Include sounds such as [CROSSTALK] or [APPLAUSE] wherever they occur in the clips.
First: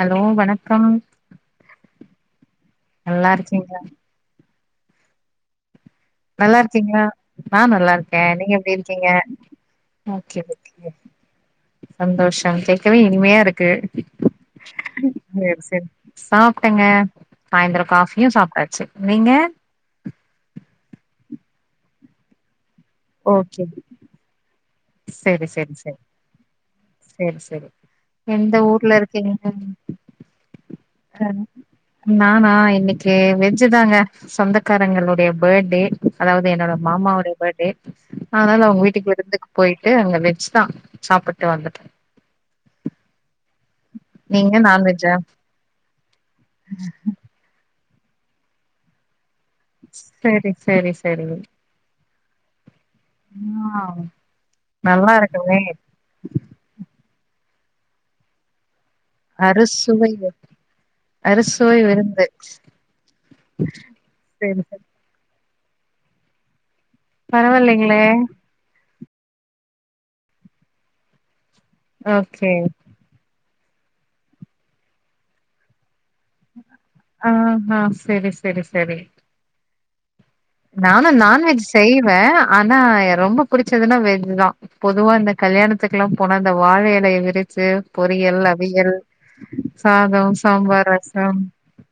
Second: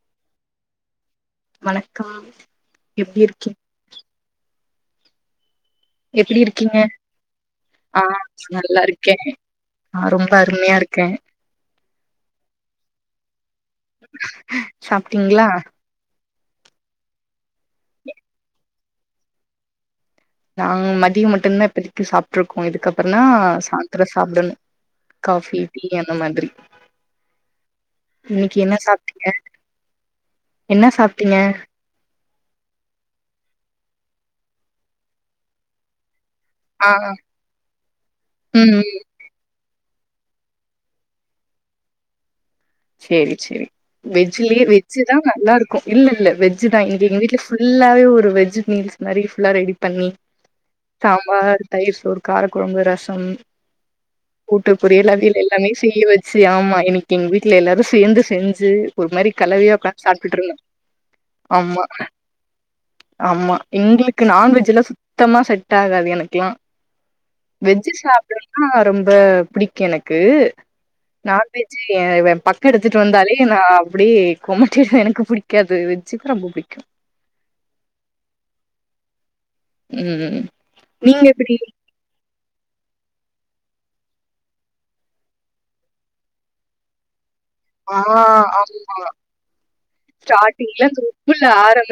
Hello வணக்கம் வணக்கம் எப்டி நல்லா இருக்கீ அரைச்சீங்களா நல்லா இருக்கீங்களா நா நல்லா ஆ இருக்கே நீங்க எப்டி நல்லா இருக்கீங்க இருக்கே ஆ ரொம்ப ஓகே அருமையா ஓகே இருக்கே சந்தோஷம் கேட்கவே இனிமயா இருக்கு சாப்ட்டீங்களா சேரி சேரி சாப்டங்க சாய்ந்தரம் காஃபியும் சாப்டாச்சு நீங்க நாங்க மதியோ மட்டுந்தா இப்பதிக்கு சாப்ட்ருக்கோ இதுக்கப்றந்தா ஓகே சாந்தரோ சாப்டணு சேரி காஃபி சேரி டீ சேரி அந்த மாதிரி சேரி சேரி இப்ப எந்த இன்னைக்கு என்ன ஊர்ல சாப்ட்டீங்க இருக்கீங்க என்ன அ சாப்டீங்க நானா இன்னிக்கு வெஜ்ஜீ தாங்க சொந்தக்காரங்களுடைய பேர்ட்டே அதாவது என்னோட ஆ மாமாவோடைய பேர்த்டே அதனால ம் அவுங்க ம் வீட்டுக்கு விருந்துக்கு போயிட்டு அங்க வெஜ்தா சாப்புட்டு வந்துட்டே சேரி சேரி நீங்க வெஜ்ஜிலயே நான்வெஜ்ஜா வெஜ்ஜிதா நல்லாருக்கு இல்லல்ல வெஜ்ஜிதா இன்னிக்கு எங்க வீட்ல புல்லாவே ஒரு வெஜ்ஜி மீல்ஸ் மாரி புல்லா ரெடி பண்ணி செரி செரி செரி சாம்பார் தயிர்சோர் காரக்கொழம்பு ரசம் ஆ கூட்டு நல்லா பொரியல் அவியல் இருக்குமே எல்லாமே செய்வ சி ஆமா இன்னிக்கு எங்க வீட்ல எல்லாரு சேந்து செஞ்சு ஒரு மாரி கலவயா உக்காந்து அறுசுவை சாப்டுட்ருந்தோ அறுசுவை ஆமா விருந்து ஆமா எங்களுக்கு செரி செரி நான்வெஜல்லா சுத் சுத்தமா செட்டாகாது எனக்ல்லா வெஜ்ஜு பரவாயில்லைங்களே சாப்ட ஆ ரொம்ப பிடிக்கு எனக்கு நான்வெஜ்ஜே ஏ ஓகே எடுத்துட்டு வந்தாலே நா அப்டியே கொமட்டிருவ எனக்கு புடிக்காது வெஜ்ஜிதா ரொம்ப புடிக்கும் ஆ ஆ செரி செரி செரி ம் ம் ம் நானு நான்வெஜ் செய்வ ஆனா ரொம்ப புடிச்சதுனா வெஜ் தா பொதுவா இந்த கல்யாணத்துக்குலா போனா அந்த வாழ எலய விரிச் சே ஆ பொரியல் அவியல் ஆமா சாதம் சாம்பார் ரசம்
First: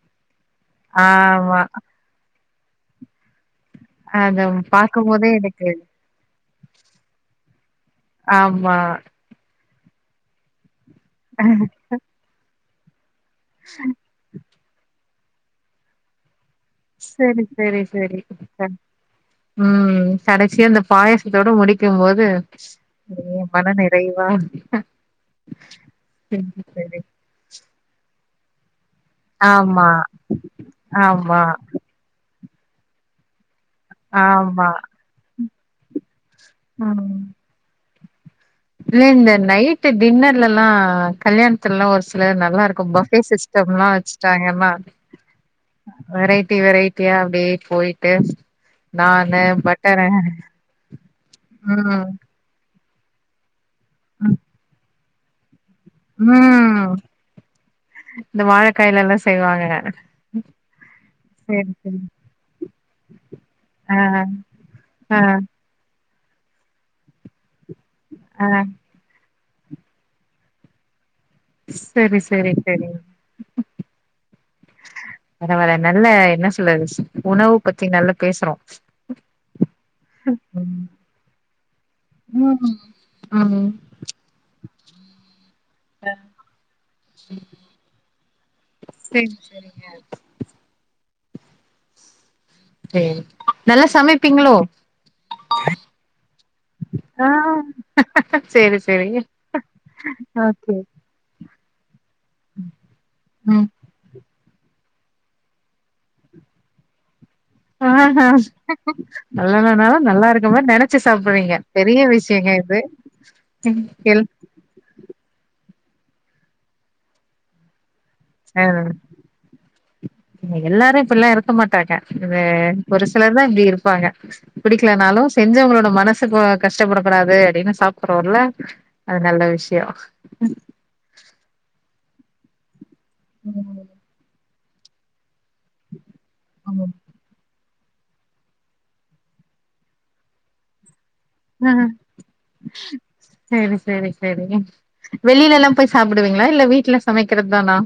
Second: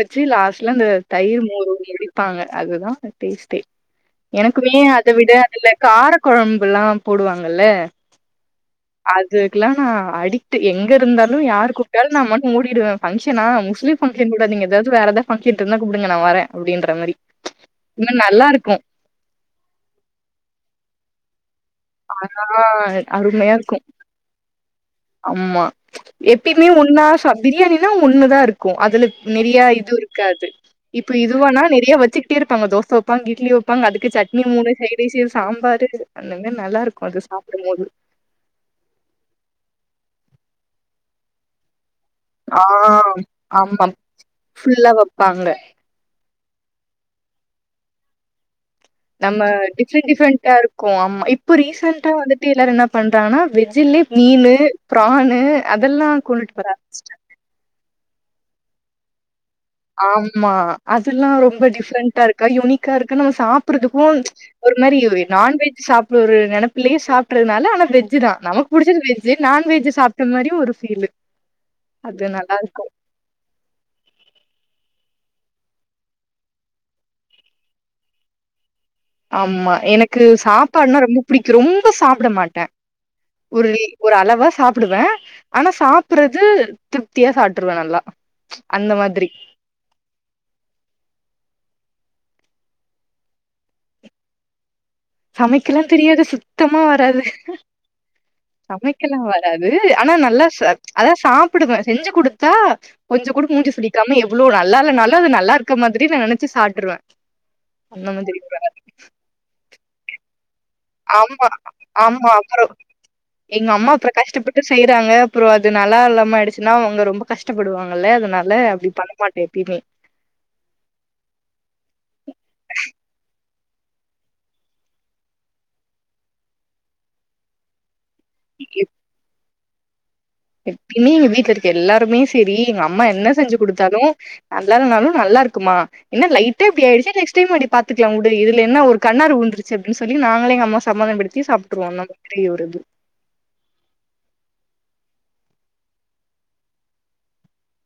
ச்சி லாஸ்ட்ல அந்த தயிர் ஆமா மோர்ல முடிப்பாங்க அதுதா டேஸ்ட்டே அத எனக்குமே அத பாக்கும் போதே விட எனக்கு அதுல கார கொழம்புலாம் போடுவாங்கள்ல ஆமா இதுக்கெல்லா நா அடிக்ட்டு எங்க இருந்தாலு யாரு கூப்டாலு நா மட்டு ஓடிடுவ பங்ஷனா முஸ்லீம் பங்ஷன் கூட நீங்க எதாது வேற எதாது பங்ஷன் இருந்த கூப்டுங்க நா வரே அப்டின்ற மாரி செரி செரி இன்னு நல்லா செரி இருக்கூ ம் கடைசியா அந்த பாயசத்தோட முடிக்கு போது ஆ ஒரு அருமையா மன இருக்கு நிறைவா ஆமா எப்பையுமே இருந்துச்சு. ஒன்னா ச பிரியாணின்னா ஒன்னுதா இருக்கு அதுல நெறையா ஆமா இது இருக்காது இப்ப ஆமா இதுவானா நெறைய வச்சு ட்டி இருப்பாங்க தோச வப்பாங் இட்லி வப்பாங் அதுக்கு சட்னி ஆமா மூனு சைடிஸ் சாம்பாரு அந்த மேர் நல்லா இருக்கு அது சாப்டு போது அதுலே இந்த நைட்டு டின்னர்லல்லா கல்யாண் த்துலா ஒரு சிலர் ஆ நல்லா இருக்கு பப்பே ஆமா சிஸ்டம்லா வச்சுட்டாங்கன்னா ஃபுல்லா வப்பாங்க வெரைட்டி வெரைட்டியா அப்டியே போயிட்டு நம்ம நானு டிஃப்ரெண்ட் பட்டரு டிஃப்ரெண்டா இருக்கு ஆமா இப்போ ம் ரீசெண்டா வந்துட் டு எல்லார் என்ன பண்றாங்கன்னா வெஜ்லயே மீனு ஃபிரானு அதெல்லா ம் கொண்டு வர ம். ஆரம்பிச்டாங்க இந்த வாழைக்காய்லலா செய்வாங்க ஆமா அதெல்லா ரொம்ப சேரி சேரி டிஃப்ரெண்ட்டா இருக்கா யுனிக்கா இருக்கு நம்ம சாப் ஆ சாப்புறதுக்கு ஒரு மாரி ஆ நான்வெஜ் சாப்புற ஒரு நெனப்புலயே சாப்டறதுனால ஆன வெஜ் தா ஆ நமக்கு புடிச்சது வெஜ்ஜு நான் வெஜ்ஜு சாப்ட மாரியு ஒரு ஃபீலு செரி அது செரி நல்லாருக்கும். செரி வர வர நல்ல என்ன சொல்றது உணவு பத்தி நல்லா பேசுறோ ஆம்மா எனக்கு ம் சாப்பாடுனா ரொம்ப புடிக்கு ரொம்ப சாப்புட மாட்டே ம் ம் உருளி ஒரு அளவா சாப்புடுவே ஆனா சாப்புறது திருப்தியா சாப்டுருவே நல்லா அந்த மாதிரி சேரி சேரிங்க சேரி நல்லா சமைப்பீங்களோ சமைக்கலாம் தெரியாது சுத்தமா வராது சே சமைக்கலா வராது ஆனா நல்லா ச அதா சாப்புடுவே செஞ்சு குடுத்தா கொஞ்ச கூட ம் மூஞ்சி சுளிக்காம எவ்ளோ நல்லா இல்லனாலும் அது நல்லா இருக்க மாறி நா நெனைச்சி சாப்டுருவேன் ஆஹ நல்லால்லன்னாலு நல்லா இருக்க மார் நென ச்சு ஆமா சாப்புற்றீங்க பெரிய ஆமா விஷ்யங்க அப்றோ இது ம் இல் ட்டு செய்றாங்க அப்புற அது நல்லா இல்லாம ஆயிடுச்சுன்னா அவங்க ரொம்ப கஷ்டப்படுவாங்கல்ல அத னால ஆ அப்டி பண்ணமாட்டே எப்பிம்மே எல்லாரு இப்பில்லா இருக்க மாட்டாங்க இதுவே ஒரு சிலர் தா இப்டி இருப்பாங்க பிடிக்கலனாலு செஞ்சவங்களோட மனசுக்கோ கஷ்டப்படக்கூடாது அப்பிடின்னு சாப் ப்புடுவோல்ல அது நல்ல விஷ்யோ எப்பையுமே எங்க வீட்ல இருக்க எல்லாருமே செரி எங்க அம்மா என்ன செஞ்சு ம் குடுத்தாலு நல்லா இல்லனாலு நல்லா இருக்கும்மா என்ன லைட்டா ஆ இப்டி ஆயிடுச்சு நெக்ஸ்ட் டைம் பாத்துக்கலா உடு இதுல என்ன ஒரு கண்ணாரு உழ்ந்துருச்சு அப்டின் சொல்லி நாங்களே எங்க அம்மாவ சம்மாதனம் படுத் த்தி சாப்ட்ருவோ [UNINTELLIGIBLE] அப்டி ஒரு இது சேரி சேரி சேரி வெளிலலா போய் சாப்டுவீங்களா இல்ல வீட்ல சமக்கிறது தானா?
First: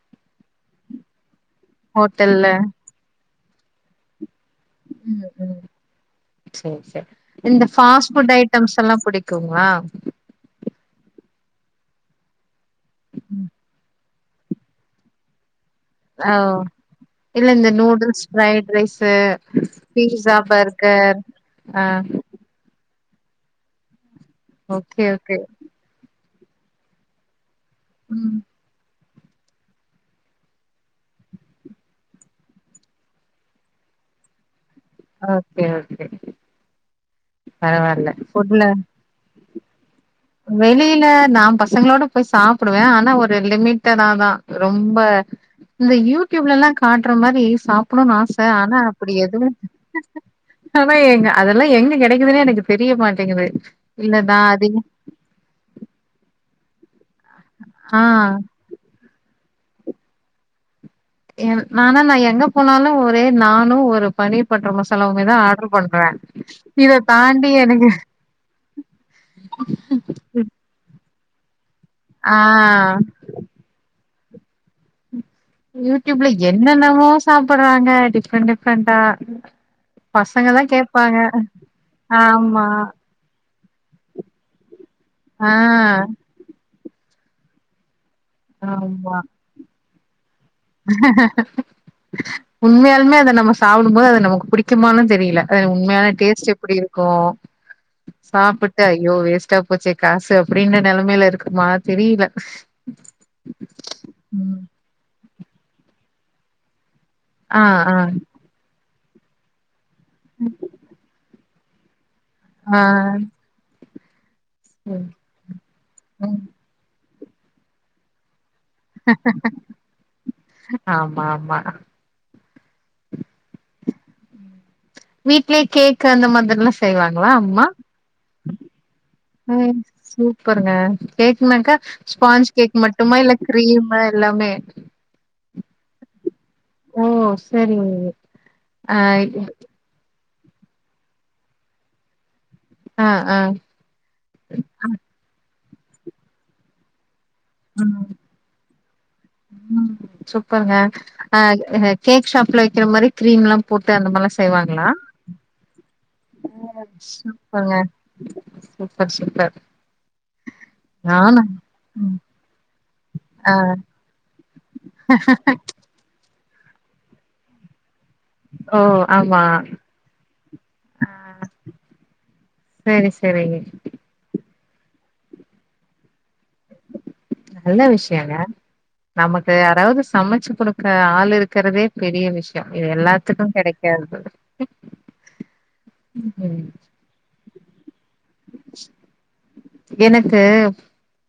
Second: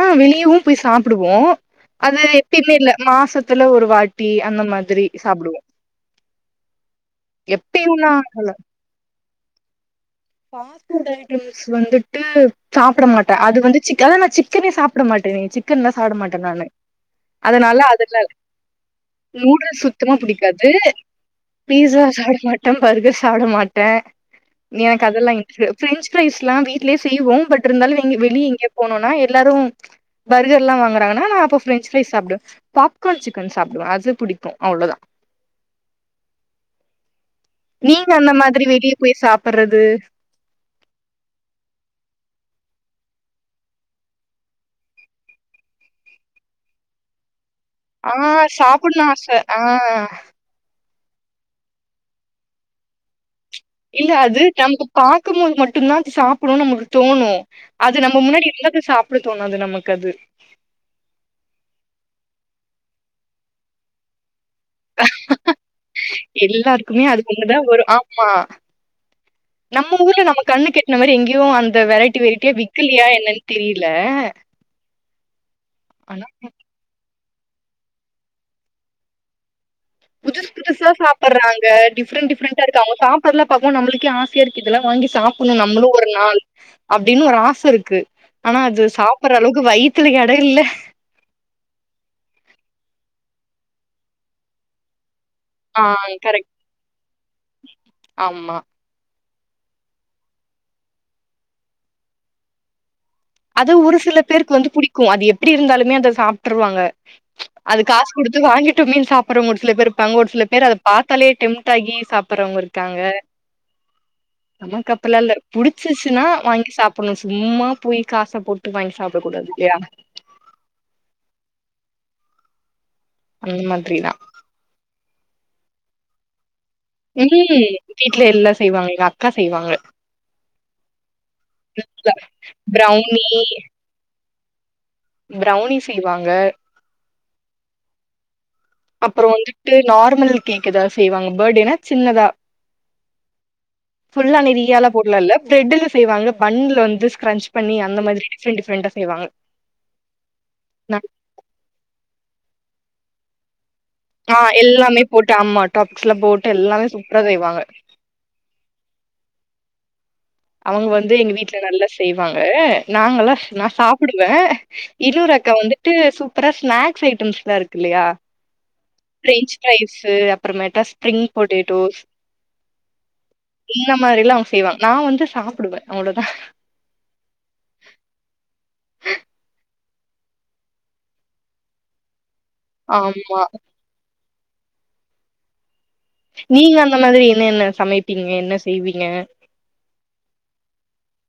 ஆ வெளியவும் போய் சாப்டடுவோ அது ஹோட்டல்ல எப்பயும் மே இல்ல, மாசத்துல ஒரு வாட் டீ அந்த மாதிரி சாப்டுவோ சேர் சேர் இந்த ஃபாஸ்ட் எப்பயும்லா ஃபுட் ஐட்டம்ஸ் எல்லா புடிக்குமா ஃபாஸ் ஃபுட் ஐட்டம்சு வந்துட்டு சாப்ட மாட்டே அது வந்து சிக்க அத நா சிக்க சிக்கனே சாப்ட மாட்டேனே சிக்கன்லா சாப்ட ஓ மாட்டே நானு இல்ல இந்த அதுனால அதுல நூடுல்ஸ் ஃப்ரைட் ரைஸு நூடுல்ஸ் சுத்தமா பீஸா புடிக்காது பர்கர் ஆ பீஷா சாப்ட மாட்டே பர்கர் சாப்ட மாட்டே நீ ஓகே எனக்கு அதெல்லா ஓகே இன்ட்ரெஸ் ஃப்ரெஞ்ச் ஃப்ரைஸ் ல்லா வீட்லே செய்வோ பட் இருந்தாலும் ம் வெளிய எங்கே போணும்னா எல்லாரு பர்கர் ல்லா வாங்குறாங்கானா அப்ப நா ஃப்ரெஞ்ச் ஃப்ரைஸ் சாப்டுவே பாப்கான் சிக்கன் சாப்பிடுவே அது புடிக்கு அவ்ளோதா ஓகே ஓகே நீங்க பரவால்ல அந்த மாதிரி ஃபுட்ல வெளியே போய் சாப்பர்றது வெளில நா பசங்களோட போய் சாப்டுவே ஆனா ஒரு லிமிட்டாதா ரொம்ப இந்த யூடியூப்ல எல்லா காட்டுற மாரி ஆ சாப்படணு ஆச ஆனா சாப்புட்னு அப்டி ஆச எதுவு ஆ ஆனா எங்க அதெல்லாம் எங்க கெடக்குதுன்னே எனக்கு தெரிய மாட்டேங்குது இல்ல அது நம்க்கு பாக்கும்போது மட்டுந்தா அது சாப்டவு நம்மளுக்கு தோணும் ஆ அது நம்ம முன்னாடி இருந்தது சாப்ட தோணாது நமக்கு அது ஏன் நானா எங்க போனாலு ஒரே நானும் ஒரு பனீர் பட்டர் மசாலாவுமே தா ஆடர் பண்றே இத எல்லாருக்குமே அது தாண்டி ஒண்ணுதா வரு எனுக்கு ஆமா நம்ம ஊர்ல நம்ம கண்ணுக்கு இந்த மாதிரி எங்கேயு அந்த வெரைட்டி ஆ வெரைட்டியா விக்கலையா என்னன்னு தெரில யூடியூப்ல என்னென்னமோ சாப்டுறாங்க டிஃப்ரெண் டிஃப்ரெண்டா புதுஸ் பசங்கதா புதுசா கேப்பாங்க சாப்ட்றாங்க டிப்ரெண்ட் டிஃரெண்டா ஆமா இருக்கு அவுங்க சாப் அதெல்லா பாக்கும் போது நம்மளுக்கே ஆசையா இருக்கு இதெல்லா வாங்கி ஆ சாப்பணு நம்ளு ஒரு நாள் அப்டின்னு ஒரு ஆச இருக்கு ஆனா அது ஆமா சாப்டுற அளவுக்கு வயித்துல எடோ இல்ல உண்மையாலுமே அத நம்ம சாப்டும் போது அத நமக்கு பிடிக்குமானு தெரில அது ஆ உண்மையான டேஸ்ட் கரெக்ட் எப்டி இருக்கு ஆமா சாப்புட் ஐயோ வேஸ்ட்டா போச்சே காசு அப்டின்ன நெலமைல இருக்குமா தெரில அது ஒரு சில பேருக்கு ம் வந்து புடிக்கும் அது எப்டி இருந்தாலுமே அத சாப்ட்டுருவாங்க ஆ அது ஆ காசு கொடு இது வாங்கிட்டோமேனு சாப்டற மூட்ஸ்ல சில பேர் இருப்பாங்க ஒரு ஒரு சில பேர் அத பாத்தாலே டெம்ப்ட் ஆகி சாப் ப்படுறவங்க ஆ இருக்காங்க நமக்கு ம் அப்டில்லா ல புடிச்சிச்சுன்னா ம் வாங்கி சாப்டணு சும்மா போய் காச போட்டு வாங்கி சாப்ட கூடாது இல்லையா ஆமா ஆமா அந்த மாதிரி தா வீட்லே கேக்கு அந்த மாதிரில்லா செய்வாங்களா அம்மா ம் வீட்ல எல்லா செய்வாங்க எங்க அக்கா செய்வாங்க ம் சூப்பருங்க கேக்னாக்கா ஸ்பாஞ்ச் கேக் மட்டுமா ப்ரௌனி இல்ல க்ரீம்மு எல்லாமே ப்ரௌனி செய்வாங்க ஓ சேரிங் உஊ அப்றோ வந்துட்டு நார்மல் கேக் ஏதாவ்து செய்வாங்க பேர்த்டேனா சின்னதா ஆ ஆ ஃபுல்லா நெறியால போடல ல பிரெட்ல செய்வாங்க பண்ல வந்து ஸ்கரன்ச் உம் ம் சூப்பர்ங்க நான் ஆ அ கேக் ஷாப்ல விக்கிற மாரி க்ரீம் லா போட்டு அந்த மார் ஆ எல்லாமே போட்டு அம்மா டாப்க்ஸ்லா போட்டு எல்லாமே சுப்ர்ரா செய்வாங்க சூப்பருங்க சூப்பர் சூப்பர் அவங்க வந்து எங்க நானு வீட்ல நல்லா ம் செய்வாங்க நாங்கலா ஆ நா சாப்புடுவே இன்னொரு அக்கா வந்துட்டு சூப்பரா ஸ்நாக்ஸ் ஐட்டம்ஸ் ல்லா இருக்கு ல்லயா [UNINTELLIGIBLE] பிரெஞ்ச் ஃபிரைசு அப்பரோமேடு ஸ்ப்ரிங் பொட்டேட்டோஸ் செரி செரிங்க இந்தமாரிலா அவுங்க செய்வாங்க நா வந்து சாப்புடுவே அவ்ளோதா நல்ல விஷ்யங்க நமக்கு யாராவ்து சமச்சு கொடுக்ற ஆள் இருக்கறதே. பெரிய விஷ்யோ இது ஆமா. எல்லாத்துக்கு கெடைக்காது ம் நீங்க அந்த மாதிரி என்னென்ன சமைப்பீங்க என்ன செய்வீங்க எனக்கு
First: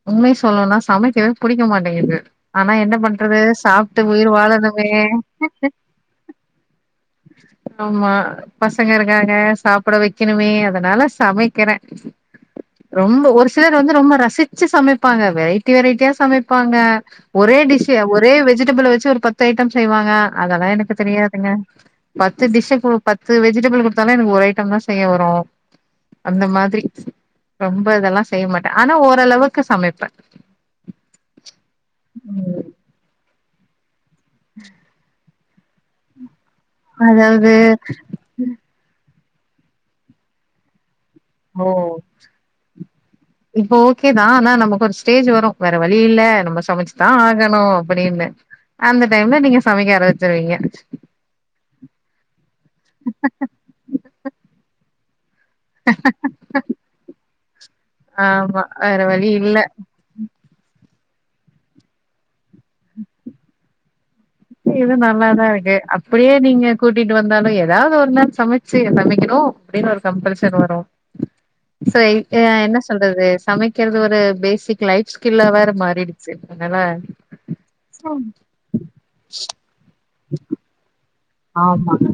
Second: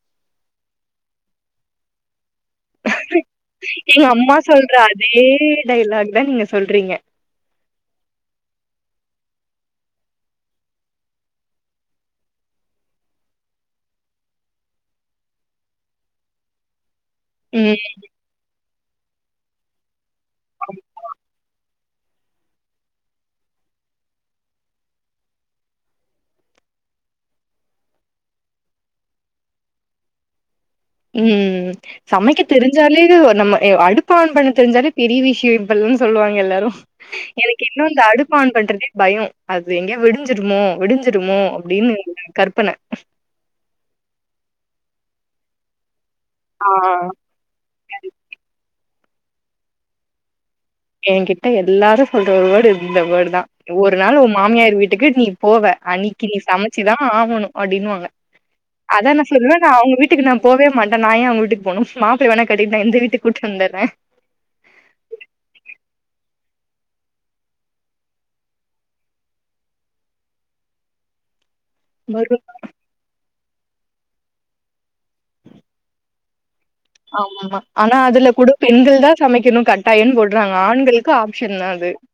உண்மைய சொல்னுன்னா சமைக்கவே புடிக்க மாட்டேங்குது ஆனா என்ன பண்றது சாப்ட்டு எங்க உயிர் அம்மா சொல்ற வாழணுமே அதே டயலாக் தான் நீங்க சொல்றீங்க. ஆமா பசங்க இருக்காங்க சாப்புட வெக்கணுமே அதனால சமைக்கிறே ரொம்ப ஒரு சிலர் வந்து ரொம்ப ரசிச்சு சமைப்பாங்க வெரைட்டி வெரைட்டியா சமைப்பாங்க ஒரே ம். டிஷ்ஷு ஒரே வெஜிடபிள வெச்சு ஒரு பத்து ஐட்டம் செய்வாங்க அதெல்லா எனக்கு தெரியாதுங்க பத்து டிஷ்ஷ குடு பத்து வெஜிடபிள் குட்த்தாலு எனக்கு ஒரு ஐட்டம் தா செய்ய வரு அந்த மாதிரி ரொம்ப இதெல்லாசெய்ய மாட்டே ஆனா ஓரளவுக்கு சமைப்பே ம் சமைக்க ம் தெரிஞ்சாலே ஒரு நம்ம ஏ அடுப்ப ஆன் பண்ண தெரிஞ்சாலே பெரிய விஷ்யோ இப் பல்னு சொல்லுவாங்க எல்லாரு அதாவது எனக்கு இன்னு அந்த அடுப் அடுப்பு ஆன் பண்றதே பயோ அது எங்கயோ வெடிஞ்சிருமோ வெடிஞ்சிருமோ அப்டின்னு ஒரு கற்பன இப்ப ஓகே தா ஆனா நமக்கு ஒரு ஸ்டேஜ் வரு வேற வழி இல்ல நம்ம ஆ. சமச்சுதா ஆகணு அப்டின்னு அந்த டைம்ல நீங்க சமைக்க ஆரம்பிச்சிருவீங்க ஏங்கிட்ட எல்லாரு சொல்ற ஒரு வேர்ட் இந்த வேர்டு தா ஒரு நாள் ஒ மாமியார் வீட்டுக்கு நீ போவ அன்னிக்கி நீ சமச்சிதா ஆகணு அப்டின்னுவாங்க ஆமா வேற அதா நா வழி சொல்லுவே இல்ல நா அவுங்க வீட் டுக்கு நா போவே மாட்டே நா ஏ அவ்ங்க வீட்டுக்கு போனு மாப்ளையா வேணா கட்டிட்டு இந்த வீட்டுக்கு கூட்டு வந்துறே ஏ இது நல்லாதா இருக்கு அப்டியே நீங்க கூட்டிட்டு வந்தாலு எதாவ்து ஒரு நாள் சமச்சு சமைக்கணு அப்டின்னு ஒரு கம்பல்ஷன் வரு சோ எங் வரு என்ன சொல்றது சமைக் க்கெறது ஒரு பேசிக் லைஃப் ஸ்கில்லா வேற மாறிடுச்சு அதனால ஆம்மா ஆனா அதுல கூட பெண்கள் தா சமைக்கணு கட்டாயன்னு போட்றாங்க ஆண்கள் ஆமாங்க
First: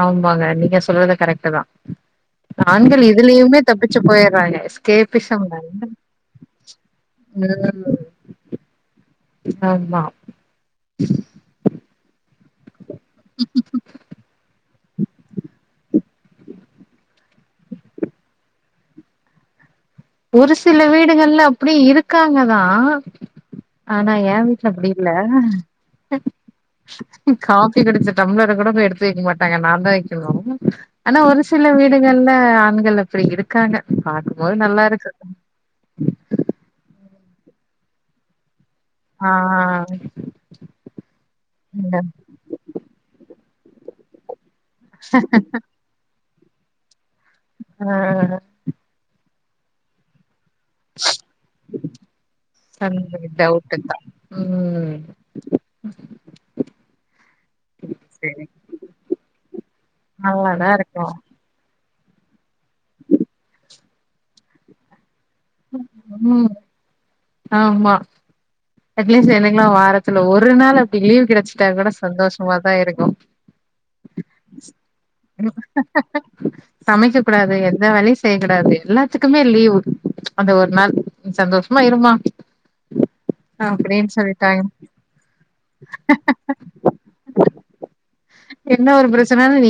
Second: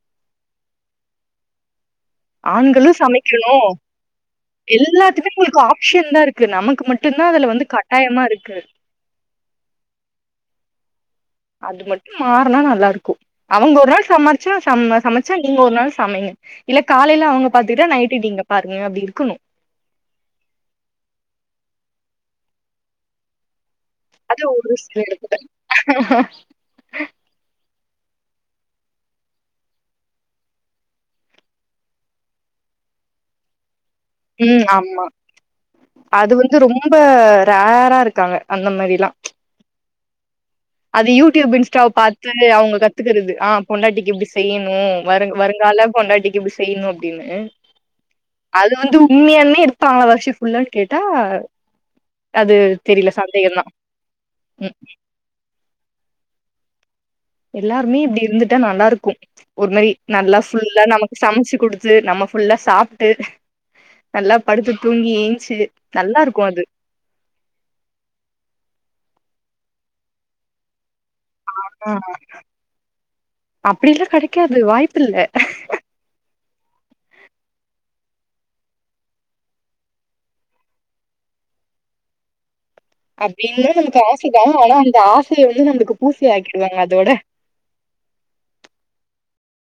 ஆமாங்க நீங்க சொல்றது கரெக்ட்டு தா ஆண்களு ஆண்கள் சமைக்கணு இதுலயுமே தப்பிச்சு போயிர்றாங்க எஸ்கேபிசம் தான க்கு நமக்கு மட்டுந்தா அதுல வந்து ம் கட்டாயமா இருக்கு ஆமா அது மட்டு மாறுனா நல்லா இருக்கு அவங்க ஒரு நாள் சமர்ச்சா சம்ம சமச்சா நீங்க ஒரு நாள் சமைங்க இல்ல காலைல அவ்ங்க பாத்துக்கிட்டா நைட்டு நீங்க பாருங்க அப்டி இருக்கணு ஒரு சில வீடுங்கள்ல அப்டி இருக்காங்கதா ஆனா ஏ அது வீட்டுல ஒரு அப்புடி சில இல்ல இடத்துல காபி குடிச்ச டம்ளர கூட போய் எடுத்து வைக்க மாட்டாங்க நா தா வெக்கணு ஆனா ஒரு சில வீடுகள்ல ஆண்கள் அப்டி இருக் க்காங்க பாத்து ம் ஆமா அது வந்து ரொம்ப ரேரா இருக்காங்க அந்த மாரிலா ஆ அது யூடியூப் இன்ஸ்டாவ பாத் ட்ரு அவ்ங்க கத்துக்குறது ஆ பொண்டாட்டிக்கு இப்டி செய்யணு வருங் வருங்கால பொண்டாட்டிக்கு இப்டி செ செய்ணு அப்டின்னு ஆஹ் இது வந்து உண்மியாலுமே எடுத்தாங்க வர்ஷி ஃபுல்லா கேட்டா அது தெரில சந்தேக சந்தேகந்தா டவுட்டு தா ம் [INAUDIBLE] எல்லாருமே இப்டி சரி இருந்துட்டா நல்லாருக்கு ஒரு மாரி நல்லா நல்லாதா ஃபுல்லா இருக்கு நமக்கு சமச்சு குடுத்து நம்ம ஃப் ஃபுல்லா சாப்டுட்டு நல்லா படுத்து தூங்கி ஏஞ்சு நல்லாருக்கு ம் அது ஆமா அட்லீஸ்ட் எனக்லா வாரத்துல ஒரு நாள் அப்டி லீவ் கிடச்சிட்டா கூட சந்தோஷமாதா இருக்கு அப்டிலா கெடைக்காது வாய்ப்பில்ல சமைக்க கூடாது எந்த வேலயு செய்யக்கூடாது எல்லாத்துக்குமே லீவு அந்த ஒரு நாள் ம் சந்தோஷமா இருமா அப்டின்னு நமக்கு ஆசதா ஆனா அந்த ஆசைய வந்து நம்ளுக்கு பூசியாக்கிடுவாங்க அதோட என்ன ஒரு பிரச்சனனா நீ